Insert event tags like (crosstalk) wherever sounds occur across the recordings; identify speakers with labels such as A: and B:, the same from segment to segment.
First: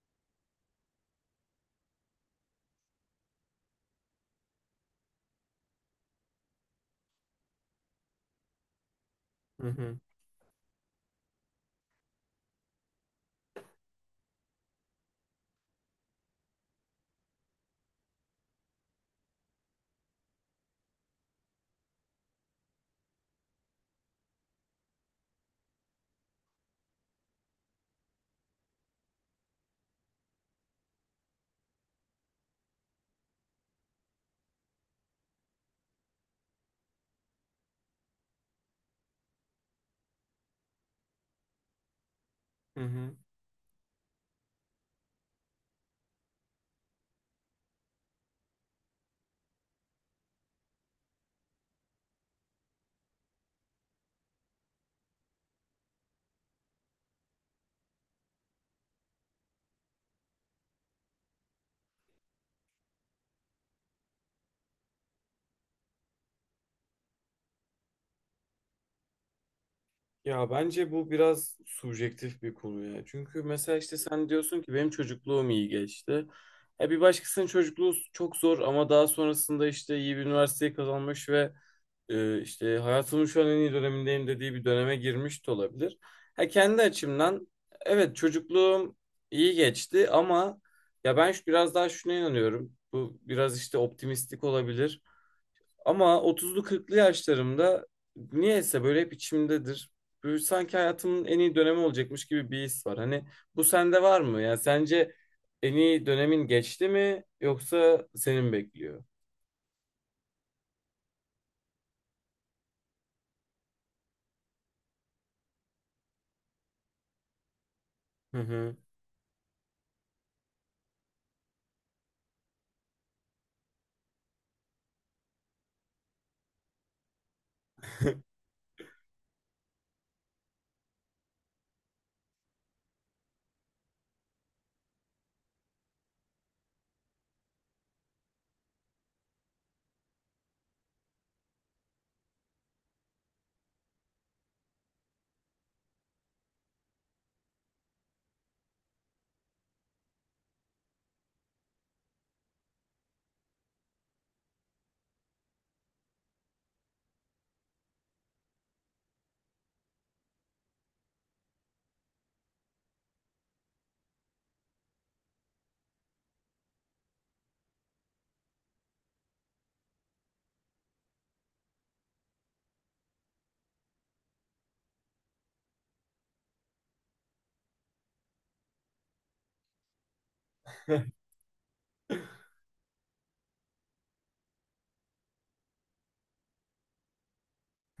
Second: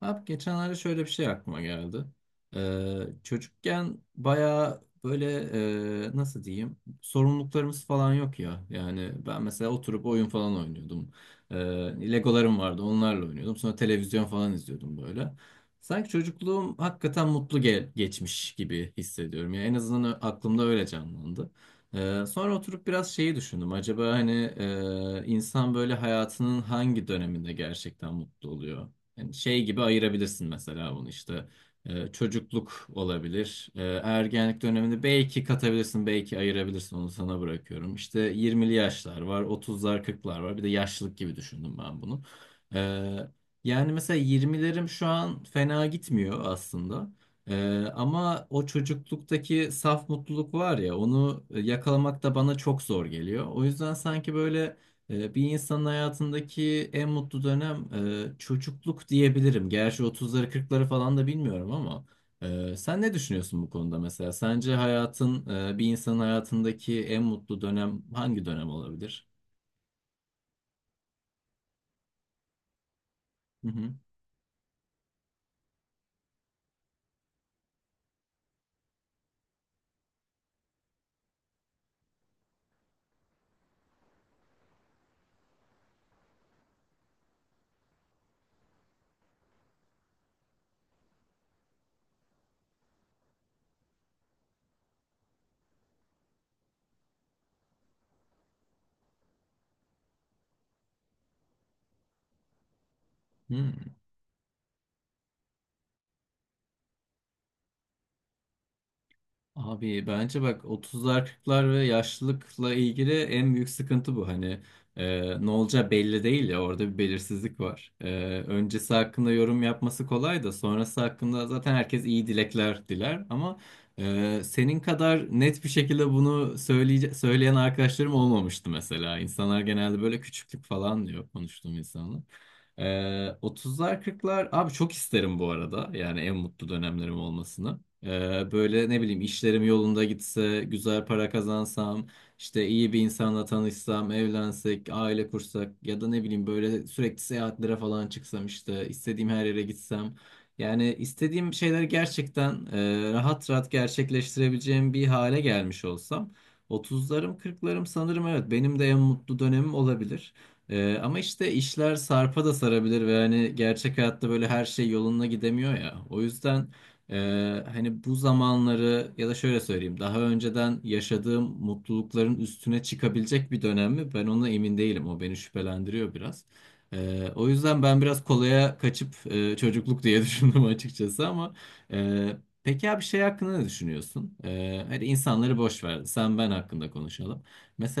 A: Abi geçenlerde şöyle bir şey aklıma geldi. Çocukken bayağı böyle nasıl diyeyim sorumluluklarımız falan yok ya. Yani ben
B: Hı
A: mesela
B: hı,
A: oturup oyun falan oynuyordum. Ee, Legolarım vardı onlarla oynuyordum. Sonra televizyon falan izliyordum böyle. Sanki çocukluğum hakikaten mutlu geçmiş gibi hissediyorum. Yani en azından aklımda öyle canlandı. Sonra oturup biraz şeyi düşündüm. Acaba hani insan böyle hayatının hangi döneminde gerçekten mutlu oluyor? Yani şey gibi ayırabilirsin mesela bunu işte çocukluk olabilir. Ergenlik döneminde belki katabilirsin, belki ayırabilirsin. Onu sana bırakıyorum. İşte 20'li yaşlar var, 30'lar, 40'lar var. Bir de yaşlılık gibi düşündüm ben bunu.
B: hı hı.
A: Ee, yani mesela 20'lerim şu an fena gitmiyor aslında. Ama o çocukluktaki saf mutluluk var ya onu yakalamak da bana çok zor geliyor. O yüzden sanki böyle bir insanın hayatındaki en mutlu dönem çocukluk diyebilirim. Gerçi otuzları kırkları falan da bilmiyorum ama sen ne düşünüyorsun bu konuda mesela? Sence hayatın bir insanın hayatındaki en mutlu dönem hangi dönem olabilir?
B: Ya bence bu biraz subjektif bir konu ya. Çünkü
A: Hı
B: mesela
A: hı.
B: işte sen diyorsun ki benim çocukluğum iyi geçti. E bir başkasının çocukluğu çok zor ama daha sonrasında işte iyi bir üniversiteyi kazanmış ve işte hayatımın şu an en iyi dönemindeyim dediği bir döneme girmiş de olabilir. Ha kendi açımdan evet çocukluğum iyi geçti ama ya ben biraz daha şuna inanıyorum. Bu biraz işte optimistik olabilir. Ama 30'lu 40'lı yaşlarımda niyeyse böyle hep içimdedir. Böyle sanki hayatımın en iyi dönemi olacakmış gibi bir his var. Hani bu
A: Hı.
B: sende var mı? Yani sence en iyi dönemin geçti mi yoksa senin bekliyor?
A: Abi bence bak 30'lar kırklar ve yaşlılıkla ilgili en büyük sıkıntı bu. Hani ne olacağı belli değil ya orada bir belirsizlik var. E,
B: Hı hı.
A: öncesi hakkında yorum yapması kolay da sonrası hakkında zaten herkes iyi dilekler diler. Ama senin kadar net bir şekilde bunu söyleyen arkadaşlarım
B: (laughs)
A: olmamıştı mesela. İnsanlar genelde böyle küçüklük falan diyor konuştuğum insanlar. E, 30'lar kırklar abi çok isterim bu arada yani en mutlu dönemlerim olmasını. Böyle ne bileyim işlerim yolunda gitse, güzel para kazansam, işte iyi bir insanla tanışsam, evlensek, aile kursak ya da ne bileyim böyle sürekli seyahatlere falan çıksam işte istediğim her yere gitsem. Yani istediğim şeyleri gerçekten rahat rahat gerçekleştirebileceğim bir hale gelmiş olsam 30'larım 40'larım sanırım evet benim de en mutlu dönemim olabilir. Ama işte işler sarpa da sarabilir ve hani gerçek hayatta böyle her şey yoluna gidemiyor ya. O yüzden hani bu zamanları ya da şöyle söyleyeyim daha önceden yaşadığım mutlulukların üstüne çıkabilecek bir dönem mi? Ben ona emin değilim. O beni şüphelendiriyor biraz. O yüzden ben biraz kolaya kaçıp çocukluk diye (laughs) düşündüm açıkçası ama e, peki abi şey hakkında ne düşünüyorsun? Hadi insanları boş ver. Sen ben hakkında konuşalım.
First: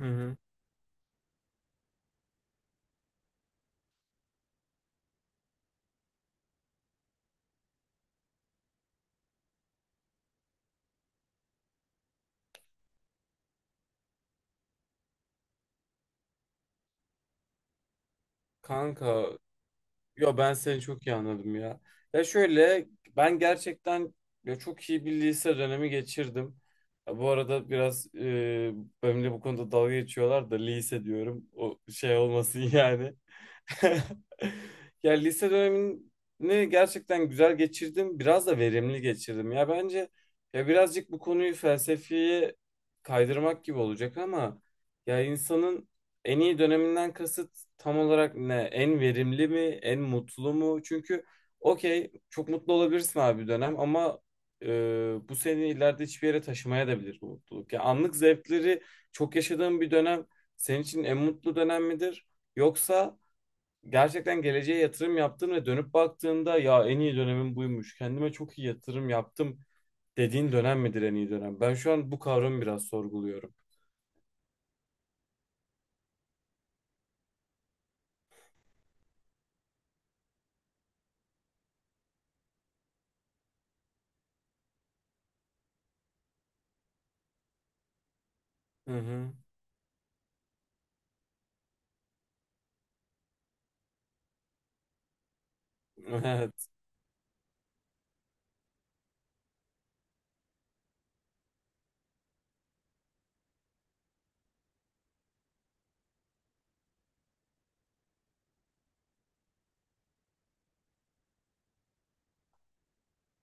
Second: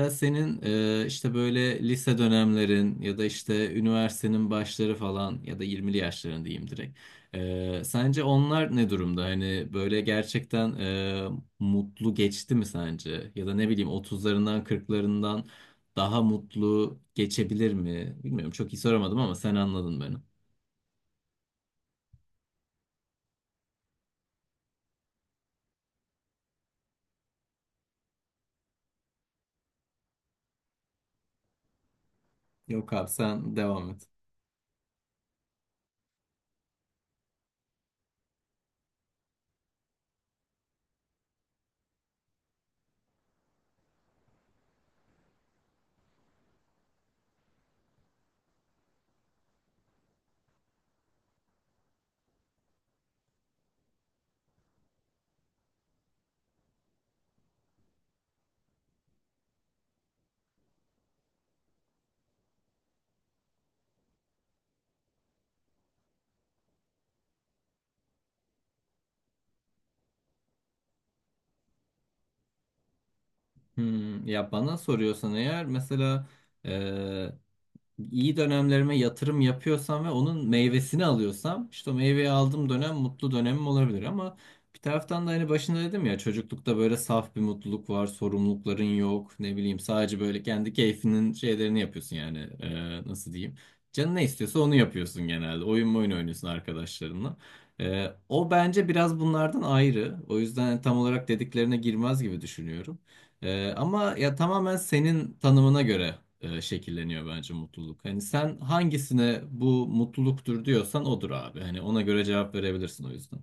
B: Hı hı.
A: senin işte böyle lise dönemlerin ya da işte üniversitenin başları falan ya da 20'li yaşların diyeyim direkt. Sence onlar ne durumda? Hani böyle gerçekten mutlu geçti mi sence? Ya da ne bileyim otuzlarından kırklarından daha mutlu geçebilir mi? Bilmiyorum çok iyi soramadım
B: Kanka,
A: ama sen anladın beni.
B: yo ben seni çok iyi anladım ya. Ya şöyle, ben gerçekten ya çok iyi bir lise dönemi geçirdim. Ya bu arada biraz benimle bu konuda dalga geçiyorlar da lise diyorum. O şey olmasın (laughs)
A: Yok abi
B: yani.
A: sen devam
B: (laughs)
A: et.
B: Ya lise dönemini gerçekten güzel geçirdim. Biraz da verimli geçirdim. Ya bence ya birazcık bu konuyu felsefeye kaydırmak gibi olacak ama ya insanın en iyi döneminden kasıt tam olarak ne? En verimli mi? En mutlu mu? Çünkü okey çok mutlu olabilirsin abi bir dönem ama e, bu seni ileride hiçbir yere taşımaya da bilir bu mutluluk. Ya anlık zevkleri çok yaşadığın bir dönem senin için en mutlu dönem midir? Yoksa gerçekten geleceğe yatırım yaptın ve dönüp baktığında ya en iyi dönemim buymuş. Kendime çok iyi yatırım yaptım dediğin dönem midir en iyi dönem? Ben şu an bu kavramı biraz sorguluyorum.
A: Ya bana soruyorsan eğer mesela iyi dönemlerime yatırım yapıyorsam ve onun meyvesini alıyorsam işte o meyveyi aldığım dönem mutlu dönemim olabilir ama bir taraftan da hani başında dedim ya çocuklukta böyle saf bir mutluluk var, sorumlulukların
B: Hı hı.
A: yok, ne bileyim sadece böyle kendi keyfinin şeylerini yapıyorsun yani Nasıl diyeyim? Canın ne istiyorsa onu yapıyorsun genelde. Oyun oyun oynuyorsun
B: (laughs)
A: arkadaşlarınla. O bence biraz bunlardan ayrı. O yüzden tam olarak dediklerine girmez gibi düşünüyorum. Ama ya tamamen senin tanımına göre şekilleniyor bence mutluluk. Hani sen hangisine bu mutluluktur diyorsan odur abi. Hani ona göre cevap verebilirsin o yüzden.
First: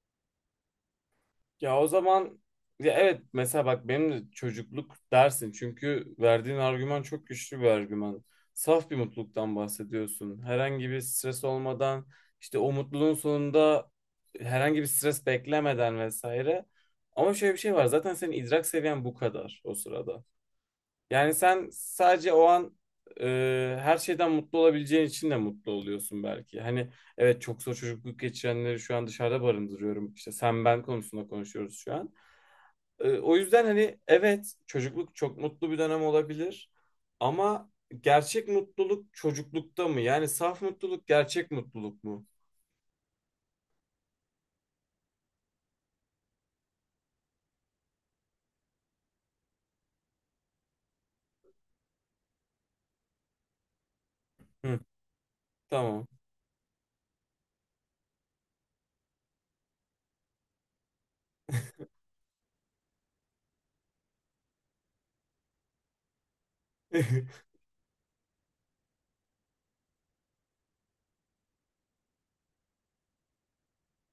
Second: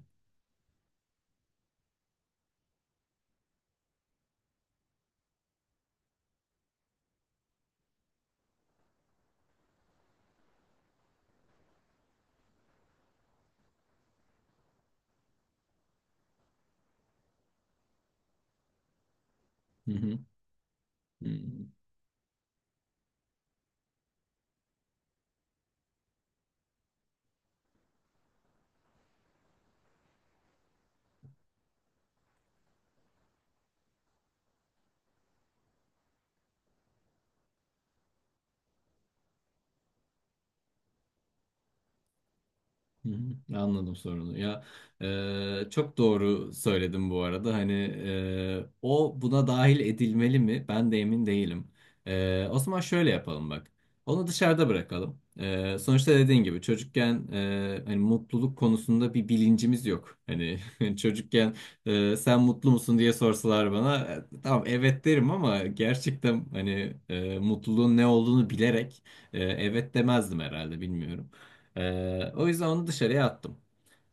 B: Ya o zaman ya evet mesela bak benim de çocukluk dersin çünkü verdiğin argüman çok güçlü bir argüman. Saf bir mutluluktan bahsediyorsun. Herhangi bir stres olmadan işte o mutluluğun sonunda herhangi bir stres beklemeden vesaire. Ama şöyle bir şey var zaten senin idrak seviyen bu kadar o
A: Hı hı.
B: sırada.
A: Hı.
B: Yani sen sadece o an her şeyden mutlu olabileceğin için de mutlu oluyorsun belki. Hani evet çok zor çocukluk geçirenleri şu an dışarıda barındırıyorum. İşte sen ben konusunda konuşuyoruz şu an. E, o yüzden hani evet çocukluk çok mutlu bir dönem olabilir. Ama gerçek mutluluk çocuklukta mı? Yani saf mutluluk gerçek mutluluk mu?
A: Hı hı, anladım sorunu. Ya çok doğru söyledim bu arada. Hani o buna dahil edilmeli mi? Ben de emin değilim. O zaman şöyle yapalım bak. Onu dışarıda
B: Hı,
A: bırakalım. E,
B: tamam.
A: sonuçta dediğin gibi çocukken hani mutluluk konusunda bir bilincimiz yok. Hani (laughs) çocukken sen mutlu musun diye sorsalar bana tamam evet derim ama gerçekten hani
B: (laughs)
A: mutluluğun ne olduğunu bilerek evet demezdim herhalde bilmiyorum. O yüzden onu dışarıya attım.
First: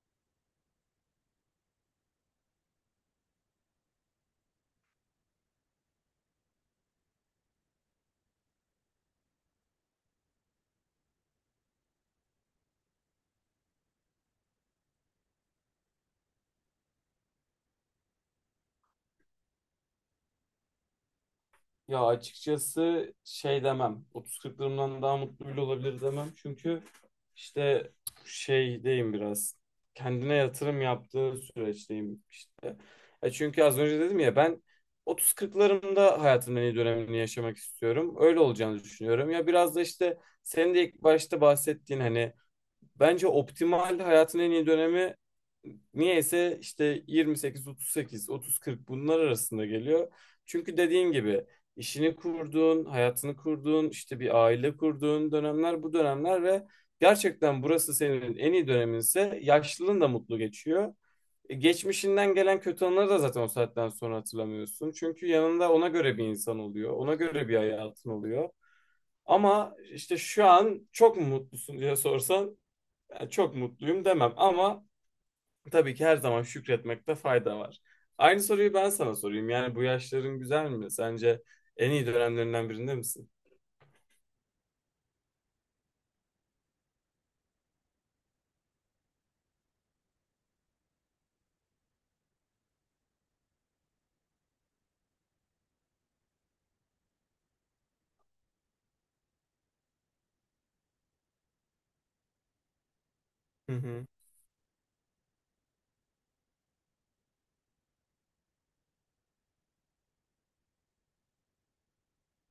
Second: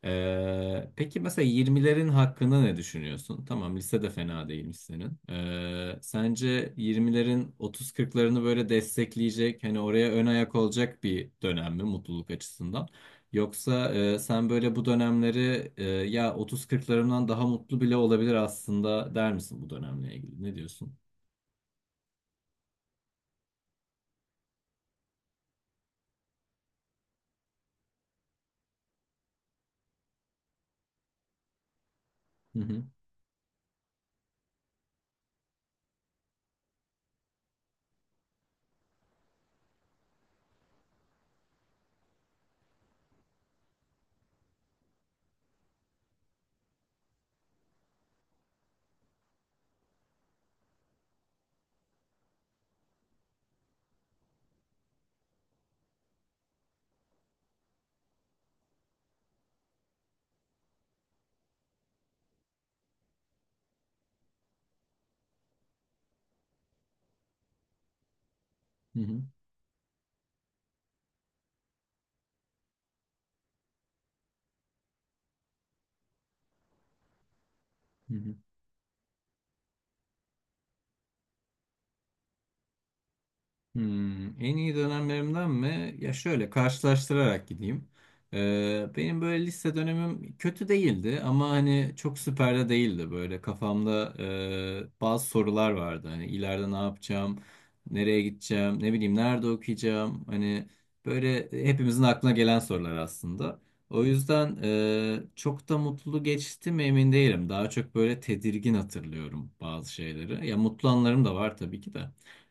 A: Peki mesela 20'lerin hakkında ne düşünüyorsun? Tamam lise de fena değilmiş senin. Sence 20'lerin 30-40'larını böyle destekleyecek, hani oraya ön ayak olacak bir dönem mi mutluluk açısından? Yoksa sen böyle bu dönemleri ya 30-40'larımdan daha mutlu bile olabilir aslında der misin bu dönemle ilgili? Ne diyorsun?
B: Ya açıkçası şey demem. 30-40'larımdan daha mutlu bile olabilir demem. Çünkü işte şeydeyim biraz. Kendine yatırım yaptığı süreçteyim
A: Hı
B: işte.
A: hı,
B: E çünkü az önce dedim ya ben 30-40'larımda hayatımın en iyi dönemini yaşamak istiyorum. Öyle olacağını düşünüyorum. Ya biraz da işte senin de ilk başta bahsettiğin hani bence optimal hayatın en iyi dönemi niyeyse işte 28, 38, 30, 40 bunlar arasında geliyor. Çünkü dediğin gibi işini kurduğun, hayatını kurduğun, işte bir aile kurduğun dönemler bu dönemler ve gerçekten burası senin en iyi döneminse yaşlılığın da mutlu geçiyor. E, geçmişinden gelen kötü anıları da zaten o saatten sonra hatırlamıyorsun. Çünkü yanında ona göre bir insan oluyor. Ona göre bir hayatın oluyor.
A: hı hı,
B: Ama işte şu an çok mu mutlusun diye sorsan yani çok mutluyum demem ama tabii ki her zaman şükretmekte fayda var.
A: hı hı.
B: Aynı soruyu ben sana sorayım. Yani bu yaşların güzel mi? Sence en iyi dönemlerinden birinde misin?
A: En iyi dönemlerimden mi? Ya şöyle karşılaştırarak gideyim. Benim böyle lise dönemim kötü değildi ama hani çok süper de değildi. Böyle kafamda bazı sorular vardı. Hani ileride ne yapacağım, nereye gideceğim, ne bileyim nerede okuyacağım. Hani böyle hepimizin aklına gelen sorular aslında.
B: Hı
A: O
B: hı.
A: yüzden çok da mutlu geçti mi emin değilim. Daha çok böyle tedirgin hatırlıyorum bazı şeyleri. Ya mutlu anlarım da var tabii ki de.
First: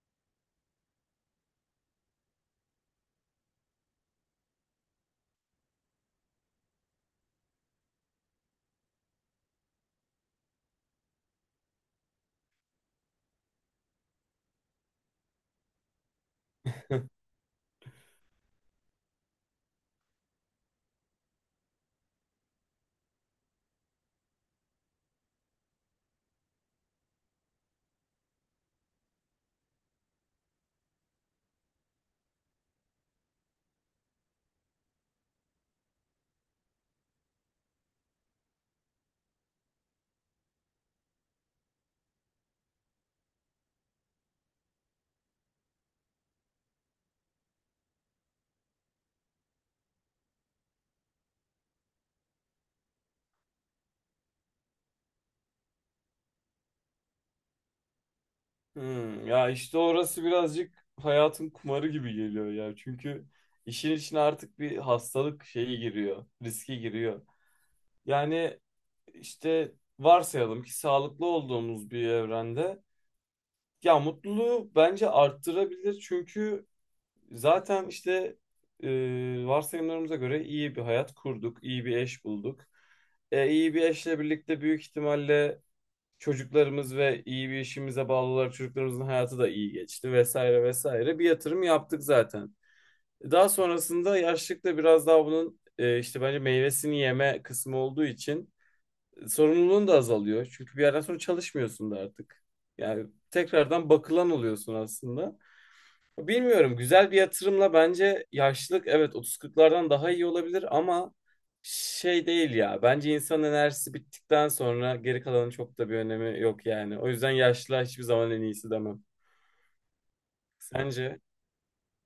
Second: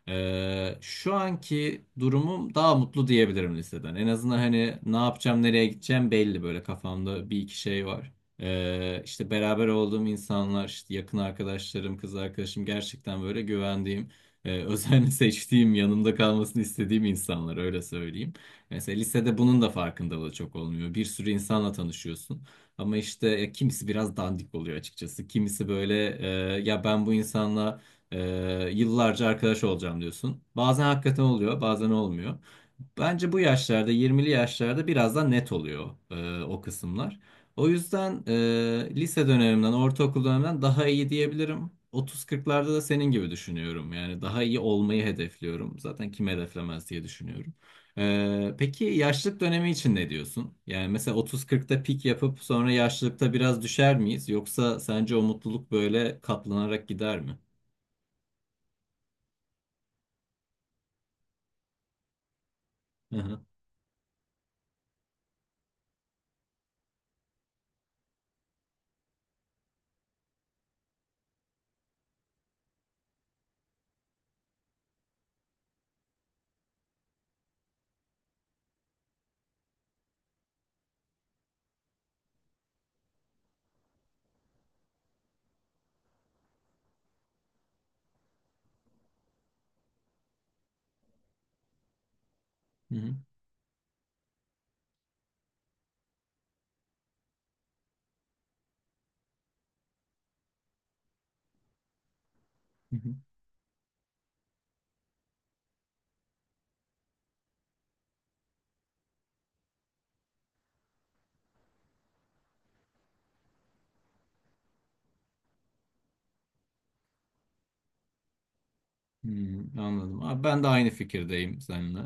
A: Şu anki durumum daha mutlu diyebilirim liseden. En azından hani ne yapacağım, nereye gideceğim belli böyle kafamda bir iki şey var. İşte beraber olduğum insanlar, işte yakın arkadaşlarım, kız arkadaşım gerçekten böyle güvendiğim, özenle (laughs) seçtiğim, yanımda kalmasını istediğim
B: (laughs)
A: insanlar öyle söyleyeyim. Mesela lisede bunun da farkındalığı çok olmuyor. Bir sürü insanla tanışıyorsun. Ama işte kimisi biraz dandik oluyor açıkçası. Kimisi böyle ya ben bu insanla yıllarca arkadaş olacağım diyorsun. Bazen hakikaten oluyor, bazen olmuyor. Bence bu yaşlarda, 20'li yaşlarda biraz daha net oluyor o kısımlar. O yüzden lise dönemimden, ortaokul dönemimden daha iyi diyebilirim. 30-40'larda da senin gibi düşünüyorum. Yani daha iyi olmayı hedefliyorum. Zaten kim hedeflemez diye düşünüyorum. Peki yaşlılık dönemi için ne diyorsun? Yani mesela 30-40'ta pik yapıp sonra yaşlılıkta biraz düşer miyiz? Yoksa sence o mutluluk böyle katlanarak gider mi?
B: Hmm, ya işte orası birazcık hayatın kumarı gibi geliyor ya. Çünkü işin içine artık bir hastalık şeyi giriyor, riski giriyor. Yani işte varsayalım ki sağlıklı olduğumuz bir evrende ya mutluluğu bence arttırabilir çünkü zaten işte e, varsayımlarımıza göre iyi bir hayat kurduk, iyi bir eş bulduk. E, iyi bir eşle birlikte büyük ihtimalle çocuklarımız ve iyi bir işimize bağlılar çocuklarımızın hayatı da iyi geçti vesaire vesaire. Bir yatırım yaptık zaten.
A: Hı hı,
B: Daha sonrasında yaşlılıkta biraz daha bunun işte bence meyvesini yeme kısmı olduğu için sorumluluğun da azalıyor. Çünkü bir yerden sonra çalışmıyorsun da artık.
A: hı
B: Yani
A: hı.
B: tekrardan bakılan oluyorsun aslında. Bilmiyorum güzel bir yatırımla bence yaşlılık evet 30-40'lardan daha iyi olabilir ama şey değil ya. Bence insan enerjisi bittikten sonra geri kalanın çok da bir önemi yok yani. O yüzden yaşlılığa hiçbir zaman en iyisi demem.
A: Anladım. Abi ben de aynı
B: Sence?
A: fikirdeyim seninle.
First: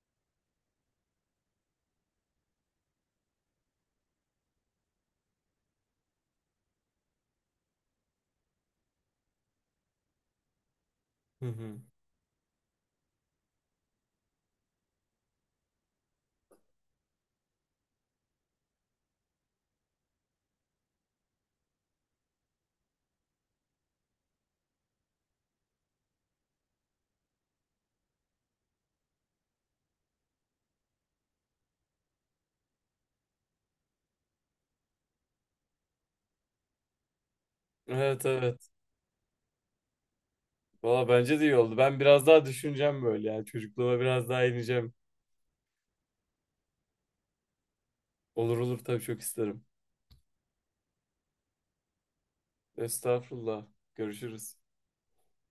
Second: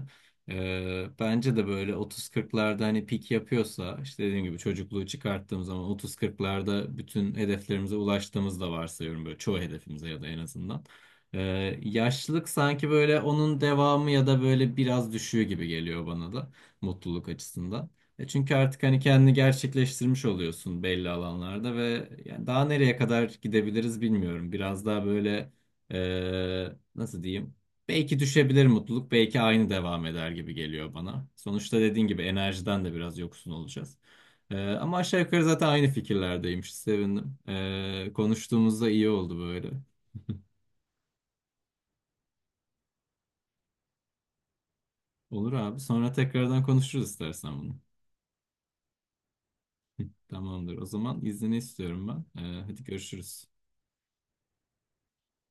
A: Bence de böyle 30-40'larda hani pik yapıyorsa işte dediğim gibi çocukluğu çıkarttığım zaman 30-40'larda bütün hedeflerimize ulaştığımız da varsayıyorum böyle çoğu hedefimize ya da en azından.
B: Hı
A: Ee,
B: hı.
A: yaşlılık sanki böyle onun devamı ya da böyle biraz düşüğü gibi geliyor bana da mutluluk açısından. Çünkü artık hani kendini gerçekleştirmiş oluyorsun belli alanlarda ve yani daha nereye kadar gidebiliriz bilmiyorum. Biraz daha böyle Nasıl diyeyim? Belki düşebilir mutluluk, belki aynı devam eder gibi geliyor bana. Sonuçta dediğin gibi enerjiden de biraz yoksun olacağız. Ama aşağı yukarı zaten aynı fikirlerdeymiş. Sevindim. Ee,
B: Evet evet.
A: konuştuğumuzda iyi oldu böyle. (laughs)
B: Valla bence de iyi oldu. Ben biraz daha düşüneceğim böyle yani. Çocukluğuma biraz daha ineceğim.
A: Olur abi. Sonra tekrardan konuşuruz istersen bunu.
B: Olur olur tabii çok isterim.
A: (laughs) Tamamdır. O zaman izni istiyorum ben. Hadi görüşürüz.
B: Estağfurullah. Görüşürüz.